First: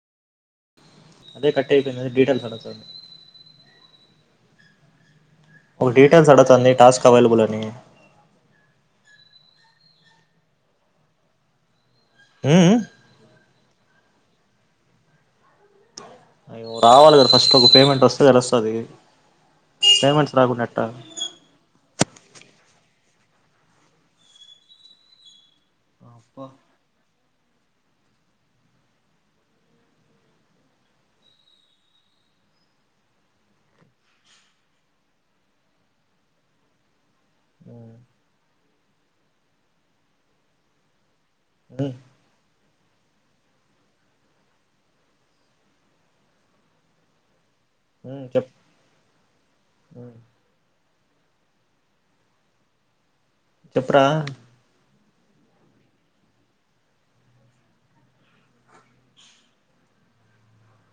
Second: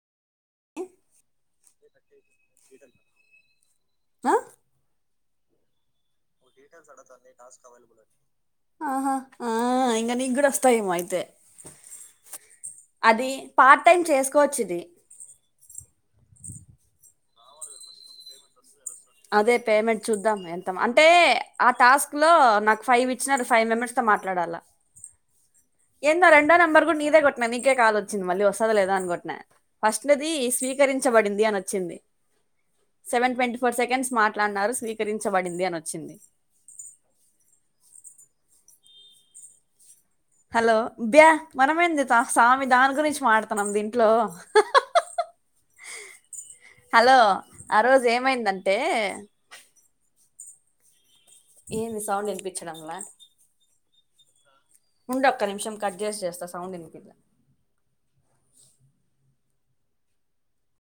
అదే కట్ అయిపోనయి డీటెయిల్స్ అడుగుతారు అ ఓ డీటెల్స్ అడుగుతుంది టాస్క్ అవైలబుల్ అని ఆహ ఆ ఇంగ నీక్ కూడ వస్తాయేమో అయితే ఉ ఉ అది పార్ట్ టైం చేసుకోవచ్చు ఇది రావాలి కదా ఫస్ట్ ఒక పేమెంట్ వస్తే కదా తెలుస్తది అదే పేమెంట్ పేమెంట్స్ చూద్దాం రాకుండా ఎంత ఎట్టా అంటే ఆ టాస్క్ లో నాకు ఫైవ్ ఇచ్చినారు ఫైవ్ మెంబర్స్ తో మాట్లాడాల ఏందో అబ్బా రెండో నంబర్ కూడ నీదే కొట్టిన నీకే కాల్ వచ్చింది మళ్ళీ వస్తుంద లేదా అని కోట్టిన ఫస్ట్ లోది స్వీకరించబడింది అని వచ్చింది సెవెన్ ట్వంటీ ఫోర్ సెకండ్స్ మాట్లాడన్నారు స్వీకరించబడింది అని వచ్చింది ఆ హలో బ్యా ఉమ్ మనమేంది స్వామి దాని గురించి మాడుతున్నాం దీంట్లో హలో ఆ రోజు ఏమైందంటే ఆ ఏంది సౌండ్ ఇనిపించడం ల చెప్పురా ఉండు ఒక్క నిమిషం కట్ జేసి చేస్తా సౌండ్ వినిపిల్లా